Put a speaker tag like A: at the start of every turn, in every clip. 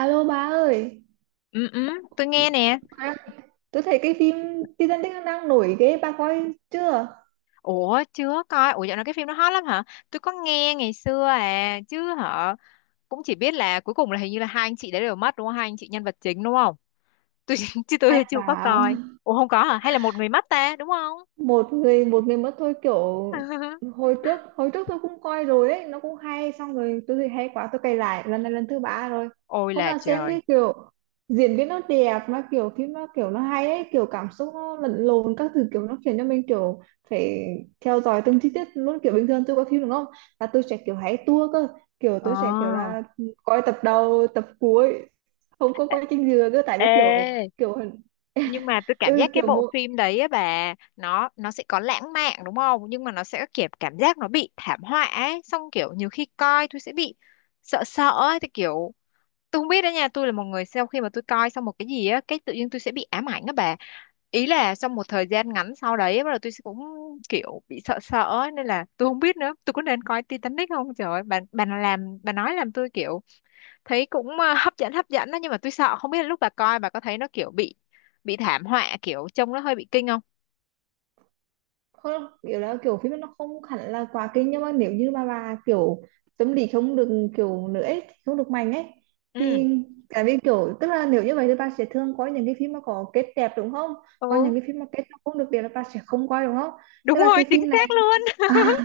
A: Alo bà ơi,
B: Ừ, ừ, tôi nghe nè.
A: à, tôi thấy cái phim Titanic nó đang nổi ghê, bà coi chưa?
B: Ủa, chưa coi. Ủa, dạo này cái phim nó hot lắm hả? Tôi có nghe ngày xưa à, chứ hả? Cũng chỉ biết là cuối cùng là hình như là hai anh chị đấy đều mất đúng không? Hai anh chị nhân vật chính đúng không? Tôi chứ
A: Ai
B: tôi chưa có
A: vào?
B: coi. Ủa không có hả? Hay là một người mất ta, đúng không?
A: Một người một mình mất thôi kiểu. Hồi trước tôi cũng coi rồi ấy, nó cũng hay. Xong rồi tôi thấy hay quá tôi cày lại, lần này lần thứ ba rồi.
B: Ôi
A: Hôm
B: là
A: nào xem
B: trời.
A: đi kiểu, diễn biến nó đẹp mà, kiểu phim nó kiểu nó hay ấy, kiểu cảm xúc nó lẫn lộn các thứ, kiểu nó khiến cho mình kiểu phải theo dõi từng chi tiết luôn. Kiểu bình thường tôi coi phim đúng không, là tôi sẽ kiểu hay tua cơ, kiểu tôi sẽ kiểu
B: Ờ.
A: là coi tập đầu tập cuối, không có coi trình dừa cơ, tại vì kiểu,
B: Ê,
A: kiểu
B: nhưng mà tôi cảm
A: ừ,
B: giác cái
A: kiểu
B: bộ
A: một.
B: phim đấy á bà, nó sẽ có lãng mạn đúng không? Nhưng mà nó sẽ kiểu cảm giác nó bị thảm họa ấy, xong kiểu nhiều khi coi tôi sẽ bị sợ sợ ấy, thì kiểu tôi không biết đó nha, tôi là một người sau khi mà tôi coi xong một cái gì á cái tự nhiên tôi sẽ bị ám ảnh á bà, ý là trong một thời gian ngắn sau đấy bắt đầu tôi sẽ cũng kiểu bị sợ sợ ấy, nên là tôi không biết nữa tôi có nên coi Titanic không, trời ơi, bà làm bà nói làm tôi kiểu thấy cũng hấp dẫn đó, nhưng mà tôi sợ không biết là lúc bà coi bà có thấy nó kiểu bị thảm họa kiểu trông nó hơi bị kinh không.
A: Không kiểu là kiểu phim nó không hẳn là quá kinh, nhưng mà nếu như mà bà kiểu tâm lý không được kiểu nữa ấy, không được mạnh ấy,
B: Ừ,
A: thì tại vì kiểu, tức là nếu như vậy thì bà sẽ thường coi những cái phim mà có kết đẹp đúng không, còn
B: ừ,
A: những cái phim mà kết nó không được đẹp là bà sẽ không coi đúng không. Tức
B: đúng
A: là
B: rồi
A: cái
B: chính
A: phim này
B: xác luôn.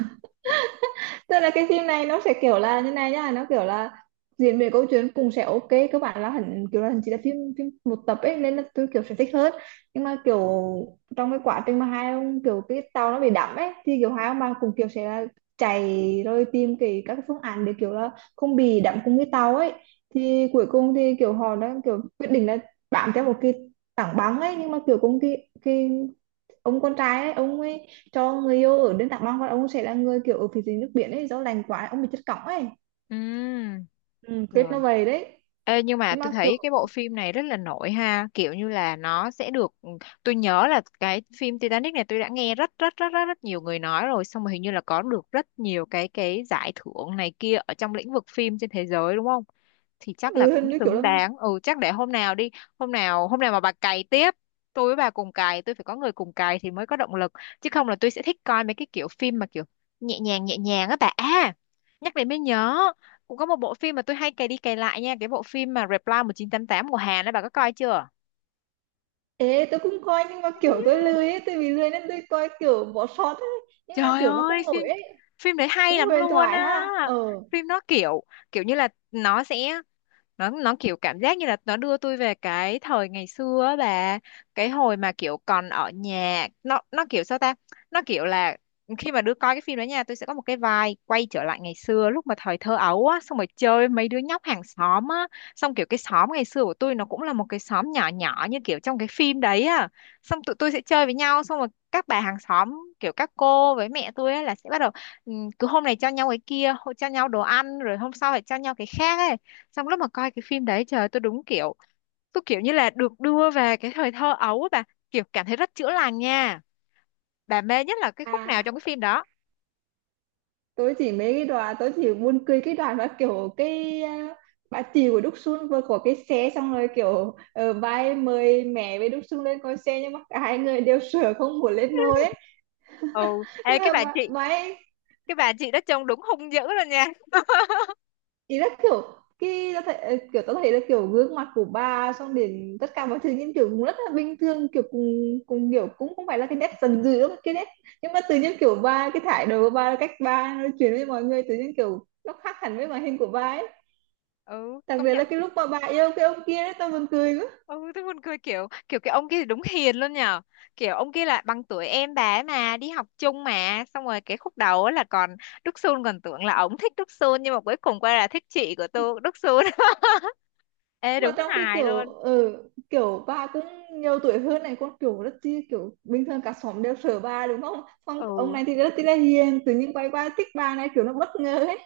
A: tức là cái phim này nó sẽ kiểu là như này nhá, nó kiểu là diễn biến câu chuyện cũng sẽ ok. Các bạn là hẳn kiểu là chỉ là phim phim một tập ấy, nên là tôi kiểu sẽ thích hơn. Nhưng mà kiểu trong cái quá trình mà hai ông kiểu cái tàu nó bị đắm ấy, thì kiểu hai ông bà cũng kiểu sẽ là chạy rồi tìm các cái phương án để kiểu là không bị đắm cùng cái tàu ấy. Thì cuối cùng thì kiểu họ đã kiểu quyết định là bám theo một cái tảng băng ấy, nhưng mà kiểu cũng cái ông con trai ấy, ông ấy cho người yêu ở bên Tạng Long và ông sẽ là người kiểu ở phía dưới nước biển ấy, do lành quá ông bị chất cỏng ấy.
B: Ừ.
A: Ừ, kết
B: Rồi.
A: nó vậy đấy.
B: Ê, nhưng mà
A: Nhưng
B: tôi
A: mà kiểu
B: thấy cái bộ phim này rất là nổi ha, kiểu như là nó sẽ được tôi nhớ là cái phim Titanic này tôi đã nghe rất rất rất rất rất nhiều người nói rồi, xong rồi hình như là có được rất nhiều cái giải thưởng này kia ở trong lĩnh vực phim trên thế giới đúng không? Thì chắc là
A: ừ,
B: cũng
A: hình như kiểu
B: xứng
A: là
B: đáng. Ừ chắc để hôm nào đi, hôm nào mà bà cày tiếp, tôi với bà cùng cày, tôi phải có người cùng cày thì mới có động lực, chứ không là tôi sẽ thích coi mấy cái kiểu phim mà kiểu nhẹ nhàng á bà. À, nhắc đến mới nhớ cũng có một bộ phim mà tôi hay cày đi cày lại nha, cái bộ phim mà Reply 1988 của Hàn ấy bà có coi chưa?
A: ê tôi cũng coi, nhưng mà kiểu tôi lười ấy, tôi bị lười nên tôi coi kiểu bỏ sót ấy, nhưng mà
B: Trời
A: kiểu nó
B: ơi,
A: cũng nổi
B: phim
A: ấy,
B: phim đấy hay
A: cũng
B: lắm
A: huyền
B: luôn
A: thoại
B: á.
A: ha. Ờ
B: Phim nó kiểu kiểu như là nó sẽ nó kiểu cảm giác như là nó đưa tôi về cái thời ngày xưa á bà, cái hồi mà kiểu còn ở nhà nó kiểu sao ta, nó kiểu là khi mà đứa coi cái phim đó nha, tôi sẽ có một cái vibe quay trở lại ngày xưa lúc mà thời thơ ấu á, xong rồi chơi mấy đứa nhóc hàng xóm á, xong kiểu cái xóm ngày xưa của tôi nó cũng là một cái xóm nhỏ nhỏ như kiểu trong cái phim đấy á, xong tụi tôi sẽ chơi với nhau, xong rồi các bà hàng xóm kiểu các cô với mẹ tôi á là sẽ bắt đầu ừ, cứ hôm này cho nhau cái kia, hôm- cho nhau đồ ăn, rồi hôm sau lại cho nhau cái khác ấy, xong lúc mà coi cái phim đấy trời ơi, tôi đúng kiểu tôi kiểu như là được đưa về cái thời thơ ấu á bà, kiểu cảm thấy rất chữa lành nha. Bà mê nhất là cái khúc nào
A: à,
B: trong cái phim đó?
A: tôi chỉ mấy cái đoạn, tôi chỉ buồn cười cái đoạn mà kiểu cái à, bà chị của Đúc Sun vừa có cái xe, xong rồi kiểu ờ, bà ấy mời mẹ với Đúc Sun lên coi xe nhưng mà cả hai người đều sợ không muốn lên ngồi ấy.
B: Ừ, ê
A: Tức
B: cái
A: là
B: bà
A: mà,
B: chị,
A: mà ấy,
B: cái bà chị đó trông đúng hung dữ luôn nha.
A: ý là kiểu khi ta thấy, kiểu ta thấy là kiểu gương mặt của bà xong đến tất cả mọi thứ những kiểu cũng rất là bình thường, kiểu cùng cùng kiểu cũng không phải là cái nét dần dữ đâu, cái nét nhưng mà tự nhiên kiểu bà, cái thái độ của bà, cách bà nói chuyện với mọi người tự nhiên kiểu nó khác hẳn với màn hình của bà ấy.
B: Ừ
A: Đặc
B: công
A: biệt là
B: nhận.
A: cái lúc mà bà yêu cái ông kia đấy tao buồn cười.
B: Ừ tôi buồn cười kiểu kiểu cái ông kia đúng hiền luôn nhờ, kiểu ông kia là bằng tuổi em bà ấy mà đi học chung mà, xong rồi cái khúc đầu á là còn Đức Sun còn tưởng là ổng thích Đức Sun, nhưng mà cuối cùng quay là thích chị của tôi Đức Sun. Ê
A: Mà
B: đúng
A: trong cái
B: hài
A: kiểu
B: luôn.
A: ừ, kiểu bà cũng nhiều tuổi hơn này con, kiểu rất chi kiểu bình thường, cả xóm đều sợ bà đúng không, xong ông
B: Ừ
A: này thì rất chi là hiền, tự nhiên quay qua thích bà này kiểu nó bất ngờ ấy.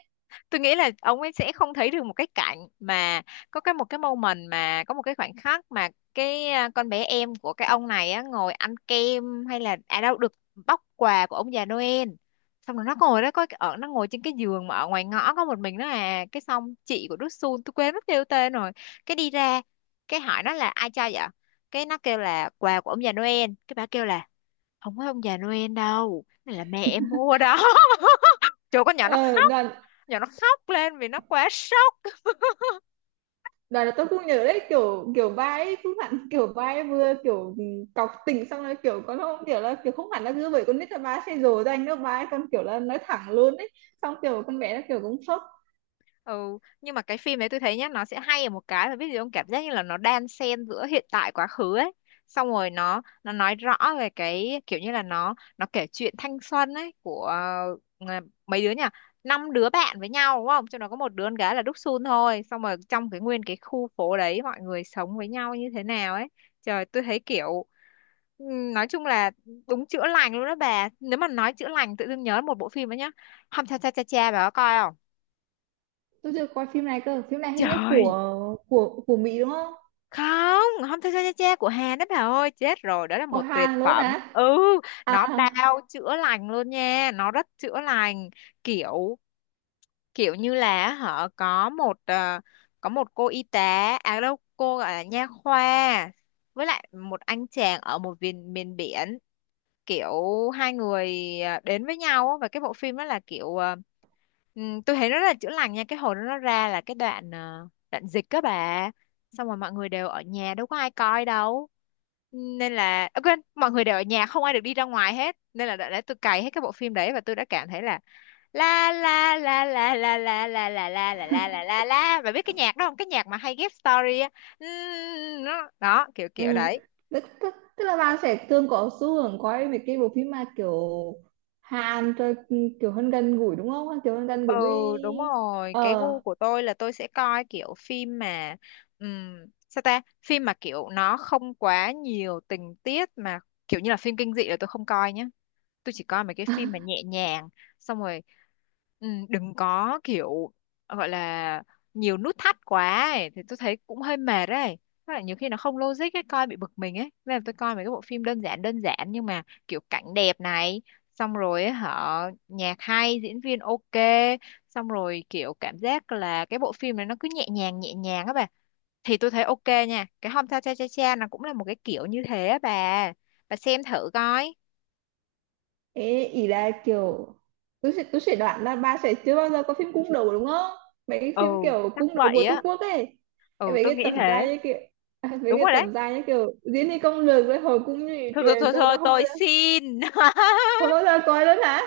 B: tôi nghĩ là ông ấy sẽ không thấy được một cái cảnh mà có cái một cái moment mà có một cái khoảnh khắc mà cái con bé em của cái ông này á ngồi ăn kem, hay là à đâu được bóc quà của ông già Noel, xong rồi nó ngồi đó có ở nó ngồi trên cái giường mà ở ngoài ngõ có một mình nó, à cái xong chị của Đức Sun tôi quên mất kêu tên rồi, cái đi ra cái hỏi nó là ai cho vậy, cái nó kêu là quà của ông già Noel, cái bà kêu là không phải ông già Noel đâu, này là mẹ em mua đó. Chỗ con nhỏ nó
A: Ờ đoàn
B: giờ nó khóc lên vì nó quá sốc.
A: đoàn là tôi cũng nhớ đấy, kiểu kiểu bà ấy cũng hẳn kiểu bà ấy vừa kiểu ừ, cọc tình, xong rồi kiểu con không kiểu là kiểu không hẳn là cứ bởi con nít là bà ấy sẽ dỗ dành đâu, bà ấy còn kiểu là nói thẳng luôn ấy, xong kiểu con bé nó kiểu cũng sốc.
B: Ừ nhưng mà cái phim đấy tôi thấy nhá nó sẽ hay ở một cái là biết gì không, cảm giác như là nó đan xen giữa hiện tại quá khứ ấy, xong rồi nó nói rõ về cái kiểu như là nó kể chuyện thanh xuân ấy của ờ, mấy đứa nhỉ, năm đứa bạn với nhau đúng không, trong đó có một đứa con gái là Đúc Sun thôi, xong rồi trong cái nguyên cái khu phố đấy mọi người sống với nhau như thế nào ấy, trời tôi thấy kiểu Ừ, nói chung là đúng chữa lành luôn đó bà. Nếu mà nói chữa lành tự dưng nhớ một bộ phim đó nhá, Hom Cha Cha Cha Cha bà có coi không?
A: Tôi chưa coi phim này cơ, phim này hình như
B: Trời,
A: của Mỹ đúng không?
B: không, Hom Cha Cha Cha Cha của Hàn đó bà ơi, chết rồi đó là
A: Của
B: một tuyệt
A: Hàn luôn
B: phẩm.
A: á?
B: Ừ
A: À.
B: nó bao chữa lành luôn nha, nó rất chữa lành, kiểu kiểu như là họ có một có một cô y tá à đâu cô gọi là nha khoa với lại một anh chàng ở một miền miền biển, kiểu hai người đến với nhau á, và cái bộ phim đó là kiểu tôi thấy nó rất là chữa lành nha. Cái hồi đó nó ra là cái đoạn đoạn dịch các bà, xong rồi mọi người đều ở nhà đâu có ai coi đâu, nên là quên, mọi người đều ở nhà không ai được đi ra ngoài hết, nên là đã tôi cày hết cái bộ phim đấy và tôi đã cảm thấy là la la la la la la la la la la la la la la, bà biết cái nhạc đó không, cái nhạc mà hay ghép story á. Nó- đó kiểu kiểu
A: Ừ.
B: đấy.
A: Tức là bạn sẽ thường có xu hướng coi mấy cái bộ phim mà kiểu Hàn rồi ừ, kiểu hơn gần gũi đúng không? Kiểu hơn gần
B: Ừ
A: gũi với
B: đúng rồi cái
A: ờ.
B: gu của tôi là tôi sẽ coi kiểu phim mà ừm, sao ta, phim mà kiểu nó không quá nhiều tình tiết mà kiểu như là phim kinh dị là tôi không coi nhá, tôi chỉ coi mấy cái phim mà nhẹ nhàng, xong rồi ừ, đừng có kiểu gọi là nhiều nút thắt quá ấy. Thì tôi thấy cũng hơi mệt đấy. Với lại nhiều khi nó không logic ấy coi bị bực mình ấy, nên là tôi coi mấy cái bộ phim đơn giản nhưng mà kiểu cảnh đẹp này, xong rồi ấy, hả, nhạc hay diễn viên ok, xong rồi kiểu cảm giác là cái bộ phim này nó cứ nhẹ nhàng á bà, thì tôi thấy ok nha. Cái Hôm Cha Cha Cha Cha nó cũng là một cái kiểu như thế á bà xem thử coi.
A: Ế, ý là kiểu tôi sẽ đoán là bà sẽ chưa bao giờ có phim cung đấu đúng không? Mấy cái
B: Ừ
A: phim kiểu
B: chắc
A: cung đấu của
B: vậy
A: Trung
B: á,
A: Quốc ấy. Cái
B: ừ
A: mấy
B: tôi
A: cái
B: nghĩ
A: tập
B: thế.
A: dài như kiểu à, mấy
B: Đúng
A: cái
B: rồi
A: tập
B: đấy,
A: dài như kiểu diễn đi công lược với hồi cung như
B: thôi thôi
A: truyền
B: thôi,
A: rồi
B: thôi
A: bà không bao
B: tôi
A: giờ.
B: xin.
A: Không bao giờ coi luôn hả?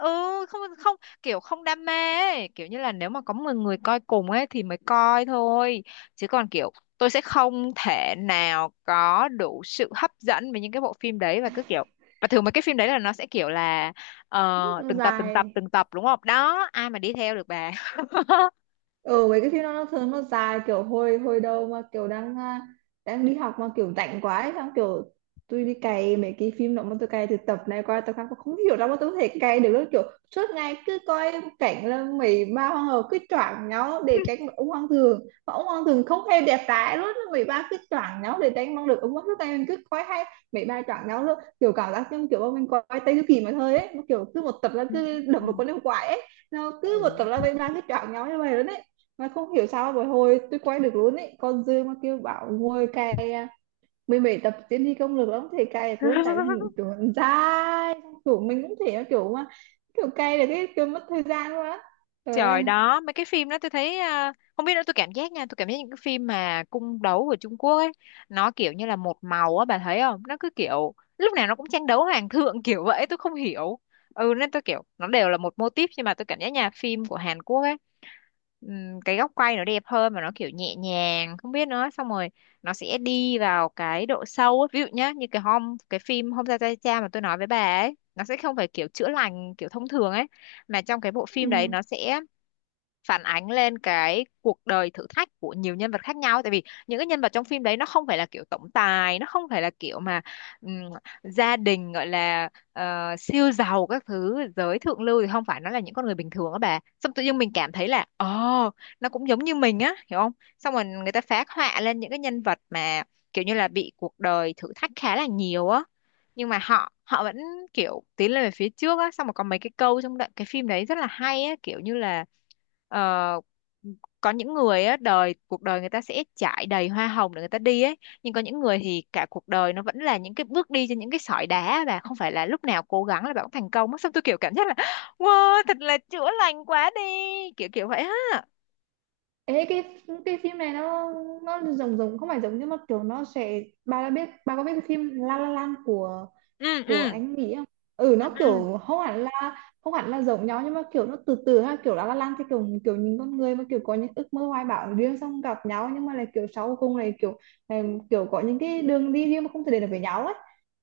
B: Ừ, không không, kiểu không đam mê ấy, kiểu như là nếu mà có 10 người coi cùng ấy thì mới coi thôi, chứ còn kiểu tôi sẽ không thể nào có đủ sự hấp dẫn với những cái bộ phim đấy và cứ kiểu và thường mấy cái phim đấy là nó sẽ kiểu là ờ,
A: Ừ, nó
B: từng tập từng tập
A: dài.
B: từng tập đúng không, đó ai mà đi theo được bà.
A: Ừ, mấy cái phim nó thường nó dài, kiểu hồi hồi đầu mà kiểu đang à, đang đi học mà kiểu rảnh quá ấy, xong kiểu tôi đi cày mấy cái phim đó, mà tôi cày từ tập này qua tập khác, tôi không hiểu đâu mà tôi có thể cày được đâu, kiểu suốt ngày cứ coi cảnh là mấy ba hoàng hậu cứ choảng nhau để tránh được ông hoàng thường, mà ông hoàng thường không hề đẹp trai luôn, mấy ba cứ choảng nhau để tránh mong được ông hoàng, suốt ngày mình cứ coi hay mấy ba choảng nhau luôn, kiểu cảm giác như kiểu bọn mình coi Tây Du Ký mà thôi ấy, nó kiểu cứ một tập là cứ đập một
B: Ừm.
A: con yêu quái ấy, nó cứ một tập là
B: Ừ.
A: mấy ba cứ choảng nhau như vậy luôn ấy. Mà không hiểu sao mà hồi tôi quay được luôn ấy, con Dương mà kêu bảo ngồi cày à, mười bảy tập tiến thi công lược lắm thì cày được luôn, tại vì hình kiểu nó dài, kiểu mình cũng thể nó kiểu mà kiểu cày là cái kiểu mất thời gian luôn á. Trời
B: Trời
A: ơi.
B: đó, mấy cái phim đó tôi thấy không biết nữa tôi cảm giác nha, tôi cảm giác những cái phim mà cung đấu của Trung Quốc ấy, nó kiểu như là một màu á bà thấy không? Nó cứ kiểu lúc nào nó cũng tranh đấu hoàng thượng kiểu vậy, tôi không hiểu. Ừ nên tôi kiểu nó đều là một mô típ, nhưng mà tôi cảm giác nhà phim của Hàn Quốc ấy cái góc quay nó đẹp hơn mà nó kiểu nhẹ nhàng, không biết nữa, xong rồi nó sẽ đi vào cái độ sâu ấy. Ví dụ nhá, như cái hôm cái phim Hôm Ra Tay Cha mà tôi nói với bà ấy, nó sẽ không phải kiểu chữa lành kiểu thông thường ấy, mà trong cái bộ phim đấy
A: Ừ.
B: nó sẽ phản ánh lên cái cuộc đời thử thách của nhiều nhân vật khác nhau, tại vì những cái nhân vật trong phim đấy nó không phải là kiểu tổng tài, nó không phải là kiểu mà ừm, gia đình gọi là siêu giàu các thứ giới thượng lưu, thì không phải, nó là những con người bình thường á bà, xong tự nhiên mình cảm thấy là ồ nó cũng giống như mình á hiểu không, xong rồi người ta phác họa lên những cái nhân vật mà kiểu như là bị cuộc đời thử thách khá là nhiều á, nhưng mà họ họ vẫn kiểu tiến lên về phía trước á, xong rồi có mấy cái câu trong đoạn cái phim đấy rất là hay á, kiểu như là Ờ, có những người á đời cuộc đời người ta sẽ trải đầy hoa hồng để người ta đi ấy, nhưng có những người thì cả cuộc đời nó vẫn là những cái bước đi trên những cái sỏi đá và không phải là lúc nào cố gắng là bạn cũng thành công á, xong tôi kiểu cảm giác là wow thật là chữa lành quá đi, kiểu kiểu vậy á.
A: Ê, cái phim này nó giống giống không phải giống nhưng mà kiểu nó sẽ, bà đã biết, bà có biết cái phim La La Land của
B: Ừ
A: của
B: ừ
A: anh nghĩ không? Ừ,
B: ừ
A: nó
B: ừ.
A: kiểu không hẳn là không hẳn là giống nhau, nhưng mà kiểu nó từ từ ha, kiểu La La Land thì kiểu kiểu những con người mà kiểu có những ước mơ hoài bão riêng, xong gặp nhau nhưng mà là kiểu sau cùng này, kiểu có những cái đường đi riêng mà không thể đến được với nhau ấy.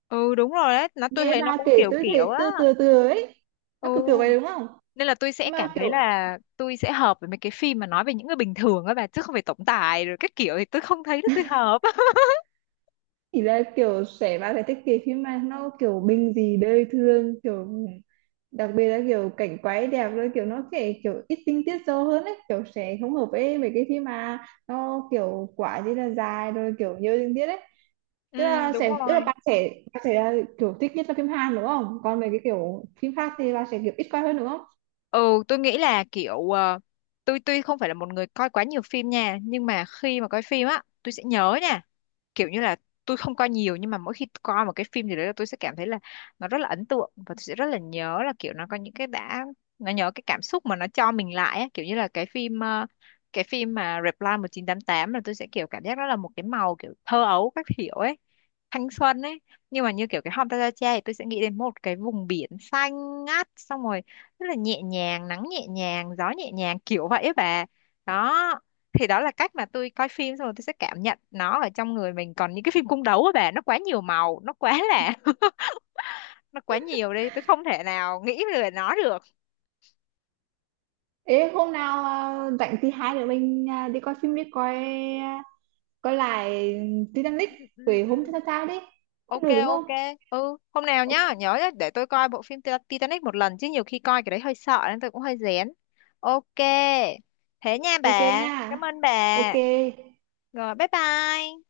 B: Ừ, đúng rồi đấy nó tôi
A: Nghe
B: thấy nó
A: bà
B: cũng
A: kể
B: kiểu
A: tôi
B: kiểu
A: thấy
B: á.
A: từ từ từ ấy, nó
B: Ừ
A: kiểu kiểu vậy đúng không.
B: nên là tôi sẽ
A: Nhưng mà
B: cảm thấy
A: kiểu
B: là tôi sẽ hợp với mấy cái phim mà nói về những người bình thường á bà, chứ không phải tổng tài rồi các kiểu thì tôi không thấy là tôi hợp.
A: thì là kiểu sẽ bạn phải thích cái phim mà nó kiểu bình dị đời thường, kiểu đặc biệt là kiểu cảnh quay đẹp, rồi kiểu nó sẽ kiểu ít tinh tiết sâu hơn ấy, kiểu sẽ không hợp với mấy cái phim mà nó kiểu quá gì là dài rồi kiểu nhiều tình tiết ấy. Tức
B: Ừ
A: là
B: đúng
A: sẽ tức là
B: rồi.
A: bạn sẽ là kiểu thích nhất là phim Hàn đúng không, còn mấy cái kiểu phim khác thì bạn sẽ kiểu ít coi hơn đúng không.
B: Ừ, tôi nghĩ là kiểu tôi tuy không phải là một người coi quá nhiều phim nha, nhưng mà khi mà coi phim á, tôi sẽ nhớ nha, kiểu như là tôi không coi nhiều nhưng mà mỗi khi coi một cái phim gì đấy là tôi sẽ cảm thấy là nó rất là ấn tượng và tôi sẽ rất là nhớ, là kiểu nó có những cái đã nó nhớ cái cảm xúc mà nó cho mình lại á. Kiểu như là cái phim cái phim mà Reply 1988 là tôi sẽ kiểu cảm giác đó là một cái màu kiểu thơ ấu các kiểu ấy, thanh xuân ấy, nhưng mà như kiểu cái Hôm Ta Ra Cha thì tôi sẽ nghĩ đến một cái vùng biển xanh ngắt, xong rồi rất là nhẹ nhàng, nắng nhẹ nhàng, gió nhẹ nhàng, kiểu vậy ấy bà. Đó thì đó là cách mà tôi coi phim, xong rồi tôi sẽ cảm nhận nó ở trong người mình, còn những cái phim cung đấu á bà nó quá nhiều màu, nó quá là nó quá nhiều đi tôi không thể nào nghĩ về nó được.
A: Ê hôm nào à, rảnh thì hai đứa mình à, đi coi phim đi, coi coi lại Titanic
B: Ừ, ừ,
A: về hôm thứ
B: ừ.
A: sáu đấy. Cũng
B: Ok
A: được đúng không?
B: ok. Ừ hôm nào
A: O-
B: nhá nhớ nhá, để tôi coi bộ phim Ti- Titanic một lần chứ nhiều khi coi cái đấy hơi sợ nên tôi cũng hơi rén. Ok thế nha
A: ok
B: bà,
A: nha.
B: cảm ơn
A: Ok.
B: bà, rồi bye bye.